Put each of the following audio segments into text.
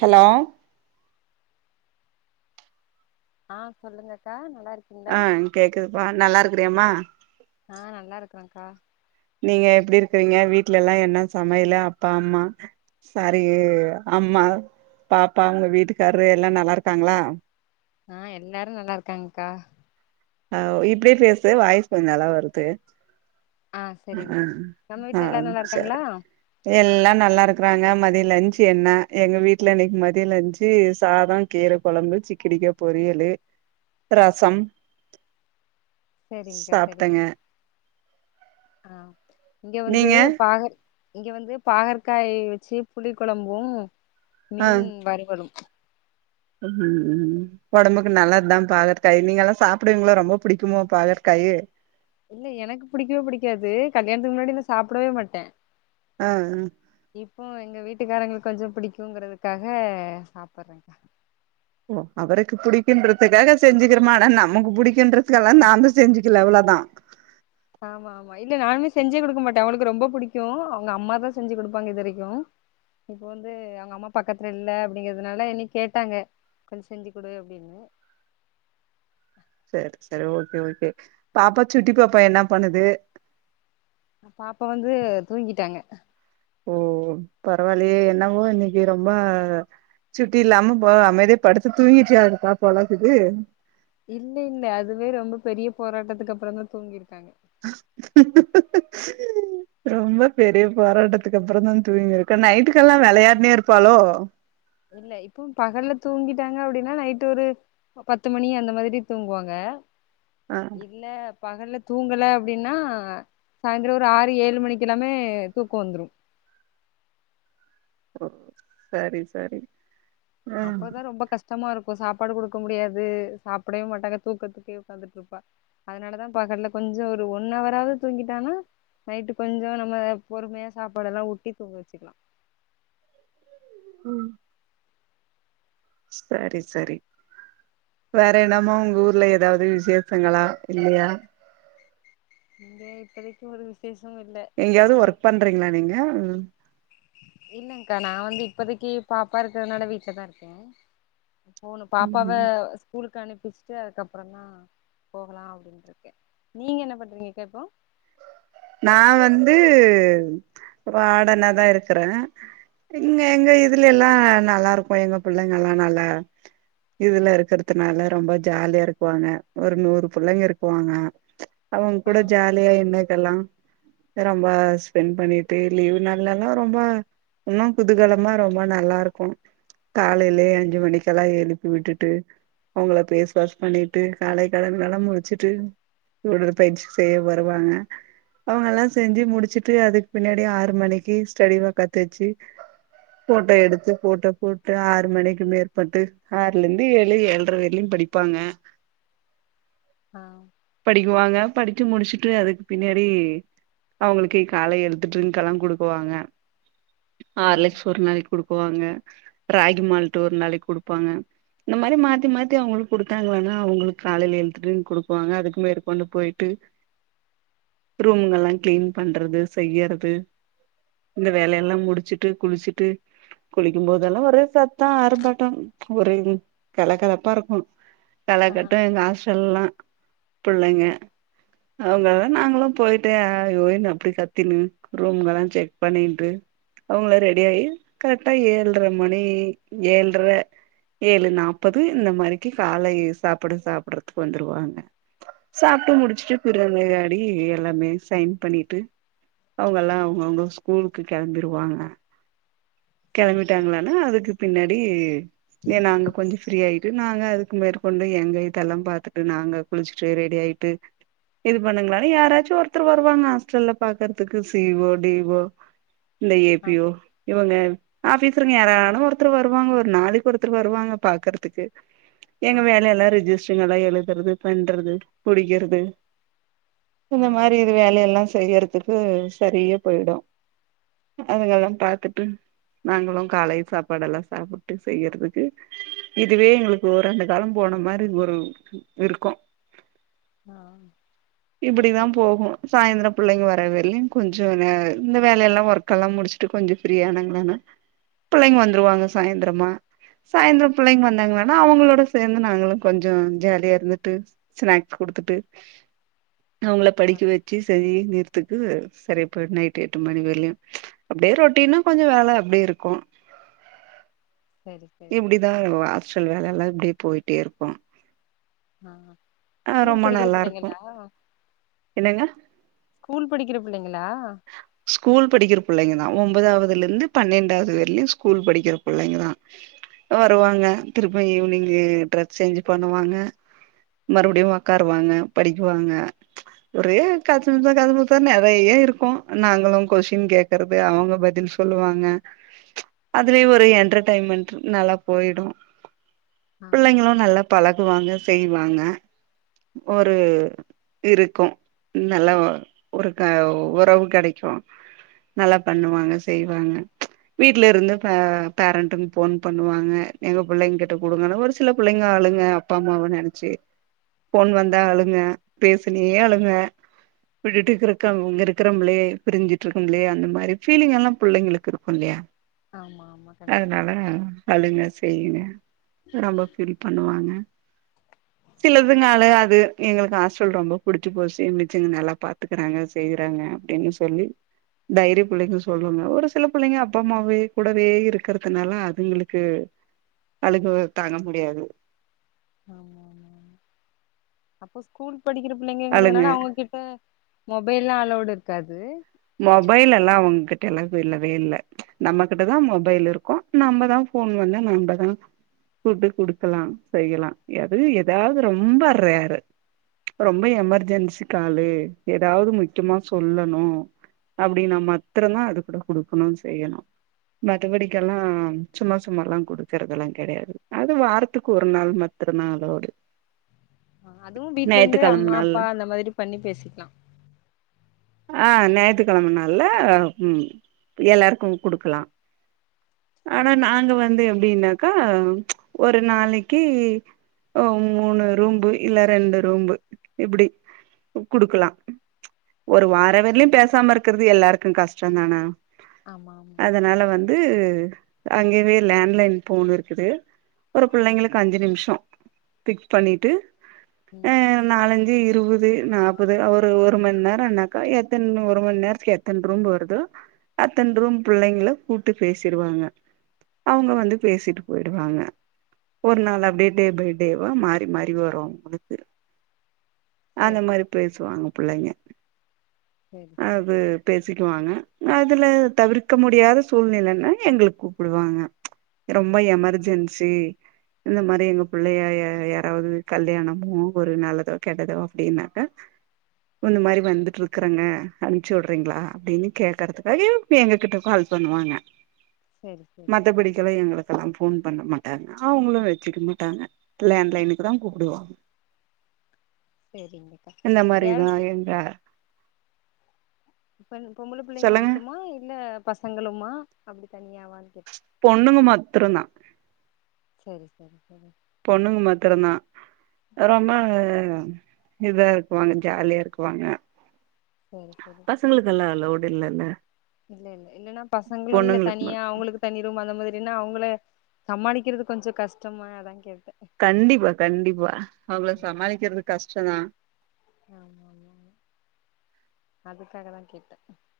hello ஆ சொல்லுங்க அக்கா நல்லாருக் ஆ கேக்குதுப்பா நல்லா இருக்கிறியாமா ஆ நல்லாருக்கா நீங்க எப்டி இருக்கிறீங்க வீட்ல எல்லா என்ன சமையல்லு அப்பா அம்மா சாரி அம்மா பாப்பா உங்க வீட்டுக்காரு எல்லா நல்லா இருக்காங்ளா ஆ எல்லாரும் நல்லாருக்காங்கக்கா ஆ இப்டியே பேசு வாய்ஸ் கொஞ்சம் நல்லா வருது ஆ செரிங்க்கா நம்ம வீட்ல எல்லாரும் நல்லாருக்காங்களா எல்லாம் நல்லாருக்கறாங்க மதியோ லஞ்சு என்ன எங்க வீட்ல இன்னைக்கி மதியோ லஞ்சு சாதம் கீர குழம்பு சிக்கடிக்கா பொரியலு ரசம் சரிங்க்கா சரிங்க சாப்ட்டங்க ஆ இங்க வந்து நீங்க பாகக் இங்க வந்து பாகற்காய் வச்சு புளி கொழம்பும் மீன் வருவலும் ம் ம் ஒடம்புக்கு நல்லதுதான் பற்காய் நீங்க எல்லா சாப்பிடுவீங்களா ரொம்ப புடிக்குமோ பாகற்காய்யு இல்ல எனக்கு படிக்கவே புடிக்காது கல்யாணத்துக்கு முன்னாடி நா சாப்டவே மாட்டேன் ஆ ஆ இப்போ எங்க வீட்டுக்காரங்களுக்கு கொஞ்சம் புடிக்குங்கறதுக்காக சாப்புறேங்க ஓ அவருக்கு பிடிக்கன்றதுக்காக செஞ்சுக்கிறோமா ஆனா நமக்கு பிடிக்கன்றதுக்கெல்லா நாம செஞ்சுக்கல அவ்ளோ தான் ஆமா ஆமா இல்ல நான்வேஜ் செஞ்சே குடுக்க மாட்டேன் அவுங்களுக்கு ரொம்ப புடிக்கும் அவுங்க அம்மாதான் செஞ்சு குடுப்பாங்க இது வரைக்கும் இப்ப வந்து அவங்க அம்மா பக்கத்துல இல்ல அப்டிங்கறதுனால என்னிய கேட்டாங்க கொஞ் செஞ்சு குடு அப்டின்னு சேர் சேர் ஓகே ஓகே பாப்பா சுட்டி பாப்பா என்ன பண்ணுது பாப்பா வந்து தூங்கிட்டாங்க ஓ பரவாயில்லயே என்னவோ இன்னைக்கு ரொம்ப சுட்டி இல்லாம போ அமைதியா படுத்து தூங்கிட்டியா இருக்கா போலக்குது இல்ல இல்ல அதுவே ரொம்ப பெரிய போராட்டத்துக்கு அப்பறம் தான் தூங்கிருக்காங்க [unintelligible] ரொம்ப பெரிய போராட்டத்துக்கு அப்பறம் தான் தூங்கிருக்கேன் நைட்டுக்கெல்லாம் விளையாடினே இருப்பாலோ இல்ல இப்போ பகல்ல தூங்கிட்டாங்க அப்டின்னா நைட் ஒரு பத்து மணி அந்த மாதிரி தூங்குவாங்க ஆ இல்ல பகல்ல தூங்கலை அப்டின்னா சாந்தரம் ஒரு ஆறு ஏழு மணிக்கெல்லாமே தூக்கம் வந்துடும் ஓ சரி சரி ஆ அப்போதான் ரொம்ப கஷ் டமா இருக்கும் சாப்பாடு குடுக்க முடியாது சாப்பிடவே மாட்டாங்க தூக்கத்துக்கே உட்காந்துட்டுருப்பா அதனாலதான் பாக்கற கொஞ்சம் ஒரு ஒன் அவராவது தூங்கிட்டானா நைட்டு கொஞ்சம் நம்ம பொறுமையா சாப்பாடல்லாம் ஊட்டி தூங்க வச்சுக்கலாம் ம் சரி சரி வேற என்னமோ உங்க ஊர்ல ஏதாவது விசேஷங்களா இல்லையா இங்க இப்போதைக்கி ஒரு விசேஷமு இல்ல எங்கெயாவது சும்மாதா ஒர்க் பண்றீங்களா நீங்க இல்லங்கா நா வந்து இப்போதைக்கி பாப்பா இருக்கறதுனால வீட்ல தா இருக்கே மூனு பாப்பாவ ம் ஸ்கூலுக்கு அனுப்பிச்சிட்டு அதுக்கப்பறம் தா போகலா அப்டின்னுருக்கே நீங்க என்ன பண்றீங்க்கா சகோ நா வந்து ஃப்ராடனா தா இருக்கே இங்க எங்க இதுல எல்லா நல்லா இருக்கும் எங்க பிள்ளைங்க எல்லா நல்லா இதுல இருக்கறதுனால ரொம்ப ஜாலியா இருக்குவாங்க ஒரு நூறு புள்ளைங்க இருக்குவாங்க அவுங்க ஆ கூட ஜாலியா என்ன இதெல்லா ரொம்ப ஸ்பெண்ட் பண்ணிட்டு லீவ் நாள்ல்ல தா ரொம்ப இன்னும் குதுகலமா ரொம்ப நல்லா இருக்கும் காலைலயே அஞ்சு மணிக்கெல்லா எழுப்பி விட்டுட்டு அவங்கள பேஸ் வாஷ் பண்ணிட்டு காலை கடன்லா முடுச்சிட்டு உடற்பயிற்சி செய்ய வருவாங்க அவுங்க எல்லா செஞ்சு முடிச்சிட்டு அதுக்கு பின்னாடி ஆறு மணிக்கு ஸ்டடி வா கத்து வச்சு ஃபோட்டோ எடுத்து ஃபோட்டோ போட்டு ஆறு மணிக்கு மேற்பட்டு ஆறுல இருந்து ஏழு ஏழரை வரையிலு படிப்பாங்க ஆ படிக்குவாங்க படிச்சு முடிச்சுட்டு அதுக்கு பின்னாடி அவுங்களுக்கு காலை எழ்த்து ட்ரிங்காலா குடுக்குவாங்க ஆ ஹார்லிக்ஸ் ஒரு நாளைக் குடுக்குவாங்க ராகி மால்ட்டு ஒரு நாளைக்கி குடுப்பாங்க இந்த மாரி மாத்தி மாத்தி அவுங்களுக்கு கொடுத்தாங்களன்னா அவுங்களுக்கு காலைல எழ்த்து ட்ரிங் குடுக்குவாங்க அதுக்கு மேற்கொண்டு போய்ட்டு ரூமுங்கல்லா க்ளீன் பண்றது செய்யறது இந்த வேலை எல்லா முடிச்சுட்டு குளிச்சுட்டு குளிக்கும் போதெல்லா ஒரே சத்த ஆரம்பாட்ட ஒரே கலகலப்பா இருக்கு ஆ கலகட்டு எங்க ஆஸ்டல்லா புள்ளைங்க ஆ ஆ அவுங்களு நாங்களு போய்ட்டு ஆய் ஊய்னு அப்டி கத்தினு ரூம்கல்லா செக் பண்ணின்டு அவுங்களு ரெடி ஆயி கரெக்டா ஏழ்ர மணி ஏழ்ர ஏழு நாப்பது இந்த மாரிக்கி காலை சாப்புடு சாப்புடுறதுக்கு வந்துருவாங்க சாப்ட்டு முடிச்சுட்டு பிறந்காடி எல்லாமே சைன் பண்ணிட்டு அவுங்கல்லா அவுங்கவுங்க ஸ்கூலுக்கு கெளம்பிருவாங்க சேரி சேரி கெளம்பிட்டாங்களானா அதுக்கு பின்னாடி ஏ நாங்க கொஞ்ச ஃப்ரீ ஆய்ட்டு நாங்க அதுக்கு மேற்கொண்டு எங்க இதெல்லா பாத்துட்டு நாங்க குழுச்சுட்டு ரெடி ஆய்ட்டு இது பண்ணுங்களானா யாராச்சு ஒருத்தர் வருவாங்க ஹாஸ்டல்ல பாக்குறதுக்கு சி ஓ டி ஓ இல்ல ஏ ஆ பி ஓ இவுங்க ஆஃபிசருங்க யாராளும ஒருத்தர் வருவாங்க ஒரு நாளைக்கி ஒருத்தர் வருவாங்க பாக்குறதுக்கு எங்க ஆ வேல எல்லா ரிஜிஸ்டரிங்க எல்லா எழுதுறது பண்றது புடிக்கிறது இந்த ஆ மாரி இது வேலையெல்லா செய்யறதுக்கு சரியா பொய்டு அதுங்கெல்லா பாத்துட்டு நாங்களு காலை சாப்பாடெல்லா சாப்ட்டு செய்யறதுக்கு இதுவே எங்களுக்கு ஒராண்டு கால போன மாரி ஒரு இருக்கு ஆ சரி இப்பிடிதா சரி போகு சாய்ந்ர புள்ளைங்க வரவர்லு கொஞ்ச இந்த வேலை எல்லா ஒர்க் எல்லா முடிச்சுட்டு கொஞ்சம் ஃப்ரீயா ஆனாங்களானா புள்ளைங்க வந்துருவாங்க சாய்ந்தரமா சாய்ந்ர பிள்ளைங்க வந்தாங்களானா அவுங்களோட சேந்து நாங்களு கொஞ்ச ஜாலியா இருந்துட்டு ஸ்நாக்ஸ் குடுத்துட்டு அவங்கள ஆ படிக்க வச்சு சரி நேரத்துக்கு சரியா போய்டு நைட் எட்டு மணி வர்லயு அப்டியே ரொட்டின்னா கொஞ்ச வேல அப்டியே இருக்கு சரி சரிங்க இப்டிதா ஹாஸ்டல் வேலல்லா இப்டியே போய்ட்டே இருக்கு ஆமா ஆ ஸ்கூல் ரொம்ப படிக்கிற நல்லா இருக்கு பிள்ளைங்களா என்னங்க ஸ்கூல் படிக்கிற பிள்ளைங்களா ஸ் கூல் படிக்கிற பிள்ளைங்கதா ஒன்பதாவதுல இருந்து பன்னெண்டாவது வர்லயு ஸ்கூல் படிக்கிற பிள்ளைங்கதா வருவாங்க திருப்பி ஈவினிங்க் ட்ரெஸ் சேஞ்ச் பண்ணுவாங்க மறுவடியு ஒக்காருவாங்க படிக்குவாங்க ஒரே கச முசா கசமுசான் நெறைய இருக்கு நாங்களு கொஸின் கேக்கறது அவங்க பதில் செ சொல்லுவாங்க அதுலயு ஒரு என்டர்டெய்ன்மென்ட் நல்லா போயிடு ஆ பிள்ளைங்களு நல்லா பழகுவாங்க செய்வாங்க ஒரு இருக்கு நல்லா ஒரு க உறவு கெடைக்கு நல்லா ஆ பண்ணுவாங்க செய்வாங்க வீட்ல இருந்து பே பேரண்ட்டுங்க ஃபோன் பண்ணுவாங்க எங்க பிள்ளைங்க கிட்ட குடுங்கனு ஒரு சில புள்ளைங்க அழுங்க அப்பா அம்மாவ நெனச்சு ஃபோன் ஆ வந்தா அழுங்க பேசினே அழுங்க விட்டுட்டு இருக்கங் இருக்கறங்ளே பிரிஞ்சுட்டு இருக்கும்லயா அந்த மாரி ஃபீலிங் எல்லா பிள்ளைங்களுக்கு இருக்கு இல்லையா ஆமா ஆமா கண்டிப்பா அதனால அழுங்க செய்யுங்க ரொம்ப ஃபீல் பண்ணுவாங்க சிலதுங்க ஆ அழுகாது எங்களுக்கு ஆ ஸ்டல் ரொம்ப புடிச்சு போச்சு மிஸ்சுங்க நல்லா பாத்துக்கறாங்க செய்யறாங்க அப்படின்னு சொல்லி தைரிய பிள்ளைங்க சொல்லுவாங்க ஒரு சில பிள்ளைங்க அப்பா அம்மாவே கூடவே இருக்கறதுனால அதுங்களுக்கு அழுக தாங்க முடியாது ஆமாமா அப்போ ஸ்கூல் படிக்கிற அழுங்க பிள்ளைங்கங்கிறதுனால அவங்ககிட்ட மொபைல்ல்லா அலோடு இருக்காது மொபைல் எல்லா அவங்க கிட்டல்லா இல்லவே இல்ல நம்மகிட்டதா மொபைல் இருக்கு நம்மதா ஃபோன் வந்து நம்மதா கூட்டு குடுக்கலா செய்யலா அது ஏதாது ரொம்ப ரேரு ரொம்ப எமர்ஜென்சி காலு எதாவது முக்யமா சொல்லணு அப்டின்னா மத்திரந்தா அது கூட குடுக்கணு செய்யணு மத்தபடிக்கெல்லா சும்மா சும்மாலா குடுக்கறதெல்லா கெடையாது அது வாரத்துக்கு ஒரு நாள் ம ட்டுந்தா அலவ்டு அதுவு வீட்ல இருந்து அம்மா அப்பா அந்த மாரி பண்ணி பேசிக்லா ஆ நா யித்து கிழமனால ம் எல்லாருக்கு குடுக்கலா ஆனா சரி சரி நாங்க வந்து எப்டின்னாக்கா ஒரு நாளைக்கு ஓ மூணு ரூம்பு இல்ல ரெண்டு ரூம்பு இப்பிடி குடுக்கலா ஒரு வார வரலயு பேசாம இருக்கறது எல்லாருக்கு கஷ்டந் தான ஆமா ஆமா அதனால வந் து அங்கேவே லேண்ட்லைன் போன் இருக்குது ஒரு ஆ புள்ளைங்களுக்கு அஞ்சு நிமிஷ பிக் பண்ணிட்டு ம் அ நாலஞ்சு இருவது நாப்பது ஒரு ஒரு மண் நேரன்னாக்கா எத்தன ஒரு மண் நேரத்துக்கு எத்தன ரூம் வருதோ அத்தன ரூம் பிள்ளைங்கள கூப்ட்டு பேசிருவாங்க அவங்க வந்து பேசிட்டு போயிடுவாங்க ஒரு நாள் சரி அப்படியே டே பை டேவா மாறி மாறி வரு உங்களுக்கு அந்த சரி மாரி பேசுவாங்க பிள்ளைங்க சரி சரி அது பேசிக்குவாங்க அதுல தவிர்க்க முடியாத சூழ்நிலைன்னா எங்களுக் கூப்புடுவாங்க ரொம்ப எமர்ஜென்சி இந்த மாரி எங்க புள்ளைய யாராவது கல்யாணமோ ஒரு நல்லதோ கெட்டதோ அப்டின்னாக்க இந்த மாரி வந்துட்டு இருக்குறங்க அனுப்ச்சுடறிங்களா அப்டின்னு கேக்கறதுக்காகயு எங்க கிட்ட கால் பண்ணுவாங்க சரி சரி சரி மத்தபடிக்கலா எங்களுக் இப்பல்லா ஃபோன் பண்ண மாட்டாங்க அவுங்ளு வச்சுக்க மாட்டாங்க லேண்ட்லைனுக்கு தா கூப்டுவாங்க சரிங்கக்கா இந்த மாரிதா கேர்ள்ஸ் எந்த இப்ப பொம்பள புள்ளைங்க சொல்லுங்க மட்டுமா இல்ல பசங்களும்மா அப்டி தனியாவானு கேட் பொண்ணுங்க மத்துரு தா செரி செரி செரி பொண்ணுங்க மத்துரு தா ரொம்ப இத இருக்குவாங்க ஜாலியா இருக்குவாங்க சேரி சேரி பசங்களுக்கெல்லா அலோடு இல்லங்க இல்ல இல்ல இல்லன்னா பசங்களுல்ல தனியா மட் அவுங்ளுக்கு தனிரூம் அந்த மாதிரினா அவுங்கள சமாளிக்கிறது கொஞ்சோ கஷ்டமா அதா கேட்டே கண்டிப்பா கண்டிப்பா அவுகள சமாளிக்கிறது கஷ்டோ தா ஆமாம்மா அதுக்காக தா கேட்டே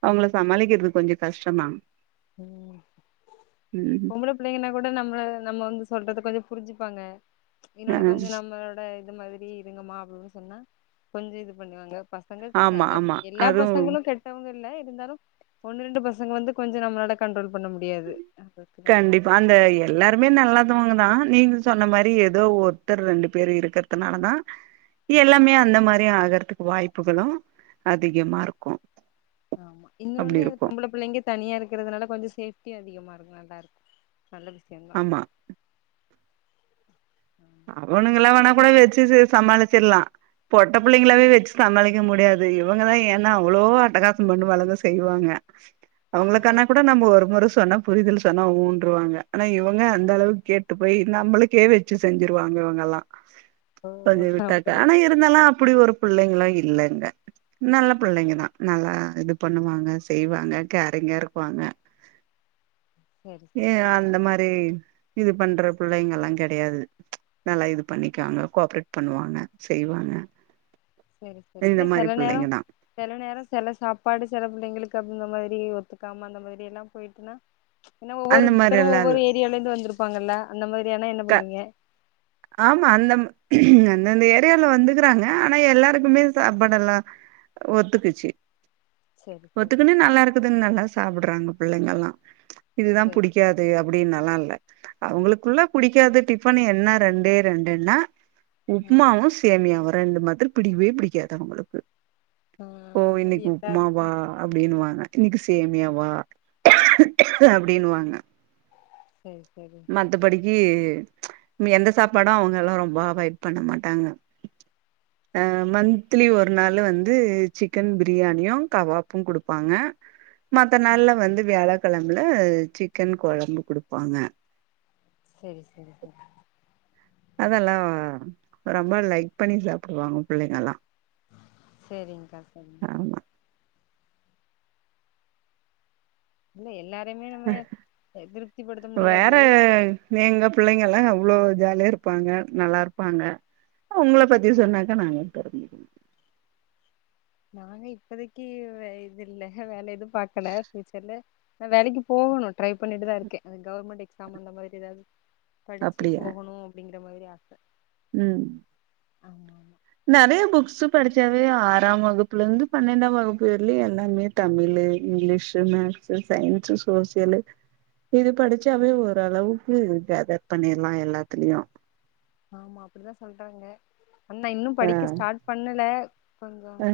அவுங்கள சமாளிக்கிறது கொஞ்சோ கஷ்ட தா ம் ம் பொம்பளப் பிள்ளைங்கன்னா கூட நம்மள நம்ம வந்து சொல்றத கொஞ்சோ புரிஞ்சுப்பாங்க இன்னொன்னு ஆ கொஞ்சோ நம்மளோட இந்த மாரி இருங்கமா அப்டின் சொன்னா கொஞ்சோ இது பண்ணுவாங்க பசங் பசங்க ஆமா செல ஆமா எல்லா அதுவு பசங்களு கெட்டவங்க இல்ல இருந்தாலு ஒன்னு ரெண்டு பசங்க வந்து கொஞ்சோ நம்மளோட கண்ட்ரோல் பண்ண முடியாது அதுக்கு தா கேட்டே கண்டிப்பா அந்த ஏ எல்லாருமே நல்லதவுங்க தா நீங்க சொன்ன மாரி ஏதோ ஒருத்தர் ரெண்டு பேரு இருக்றதுனாலதா எல்லாமே அந்த மாரி ஆகறதுக்கு வாய்ப்புகளு அதிகமாருக்கு ஆமா இன்னொன்னு பொம்பள புள்ளைங்க தனியா இருக்றதுனால கொஞ்சோ சேஃப்டியு அதிகமாருக்கு நல்லா இருக்கு நல்ல விஷ்யோ தா அது ஆமா அவனுங்கல்லா வேணா கூட வச்சு சமாளிச்சிட்லா பொட்ட புள்ளைங்களாவே வச்சு சமாளிக்க முடியாது இவுங்கதா ஏந்தா அவ்ளோ அட்டகாசோ பண்ணுவாளுக செய்வாங்க [inaudible] அவுங்ளுக்கானா கூட நம்ம ஒரு முற சொன்னா புரிதல் சொன்னா ஊன்றுவாங்க ஆனா இவுங்க அந்த அளவுக்கு கேட் டு போய் நம்பளுக்கே வெச்சு செஞ்சுருவாங்க இவுங்கல்லா ஓ கொஞ்சோ விட்டாக்க அப்படியா ஆனா எல் இருந்தாலு அப்டி ஒரு புள்ளைங்ளா இல்லங்க நல்ல பிள்ளைங்கதா நல்லா இது பண்ணுவாங்க செய்வாங்க கேரீங்கா இருப்பாங்க சரி ஏ சரிங்க அந்த மாரி இது பண்ற புள்ளைங்கெல்லா கெடையாது நல்லா இது பண்ணிக்குவாங்க கோஆப்ரேட் பண்ணுவாங்க செய்வாங்க சேரி சேரி இந்த இல்ல மாரி செல நேரோ புள்ளைங்க தா செல நேரோ செல சாப்பாடு செல புள்ளைங்களுக்கு அப்டி இந்த மாரி ஒத்துக்காம அந்த மாரி எல்லா போயிட்டுன்னா ஏன்னா அந்த மாரி ஒவ்வொருத்தரு எல்லா இல்ல ஒவ்வொரு ஏரியாலருந்து வந்திருப்பாங்கல்ல அந்த மாரியானா என்ன க பண்ணுவீங்க ஆமா அந்தம் அந்தந்த ஏரியால வந்துக்குறாங்க ஆனா எல்லாருக்குமே சாப்பாடெல்லா ஒத்துக்குச்சு சரி சரி ஒத்துக்குனு நல்லா இருக்குதுன்னு நல்லா சாப்புட்றாங்க புள்ளைங்கல்லா இதுதா சரி புடிக் காது அப்டின்னல்லா இல்ல அவுங்களுக்குள்ள புடிக்காத டிஃபன் என்னா ரெண்டே ரெண்டுன்னா ஆ உப்மாவு சேமியாவு ரெண்டு மத்ரு புடிக்கவே புடிக்காது அவுங்களுக்கு ஆ ஓ அது இன்னைக்கி உப்மாம் எல்லாருக்கு அப்படின்னு வாங்க இன்னைக்கு சேமியாவா அப்படினுவாங்க சரி சரி மத்தபடிக்கு எந்த சாப்பாடும் அவங்க எல்லாம் ரொம்ப அவாய்ட் பண்ண மாட்டாங்க ஆ சரி மந்த்த்லி ஒரு ஒரு நாள் வந்து சிக்கன் பிரியாணியும் கபாப்பும் கொடுப்பாங்க மத்த ஆ நாள்ல வந்து வியாழக்கிழம்பல சிக்கன் குழம்பு குடுப்பாங்க சரி சரி சரி அதெல்லா ரொம்ப லைக் பண்ணி சாப்பிடுவாங்க பிள்ளைங்கல்லா சரிங்க்கா சரி ஆமா இல்ல எல்லாரையுமே நம்ம திருப்தி படுத்த முடியாது நீங்க பிள்ளைங்க எல்லா அவ்வளவு ஜாலியா இருப்பாங்க நல்லா இருப்பாங்க ஆ உங்கள பத்தி சொன்னாக்கா நாங்க தெரிஞ் நானே இப்பதைக்கு இது இல்ல வேல எதுவும் பாக்கல பஃயூச்சர்ல நா வேலைக்கு போகணும் ட்ரை பண்ணிட்டுத இருக்கே அது கவர்மெண்ட் எக்ஸாம் அந்த மாதிரி ஏதாவது படிச்சு போகணும் அப்படிங்கிற மாதிரி ஆச உம் ஆமா ஆமா நிறைய புக்ஸ் படிச்சாவே ஆறாம் வகுப்புல இருந்து பன்னெண்டா வகுப்பு வரவே எல்லாமே Tamil English maths science social இது படிச்சவே ஓரளவுக்கு கேதர் பண்ணிடலா எல்லாத்துலயும் ஆமா அப்படித்தா சொல்றாங்க அண்ணா இன்னும் ஆ படிக்க ஸ்டார்ட் பண்ணல இப்பங்க ஆ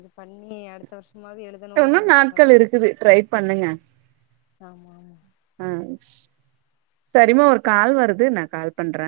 இது பண்ணி அடுத்த வருஷமாவ எடு இன்னு நாட்கள் இருக்குது ட்ரை பண்ணுங்க ஆமா ஆமா ஆ செரி மா ஒரு கால் வருது நா கால் பண்ணுற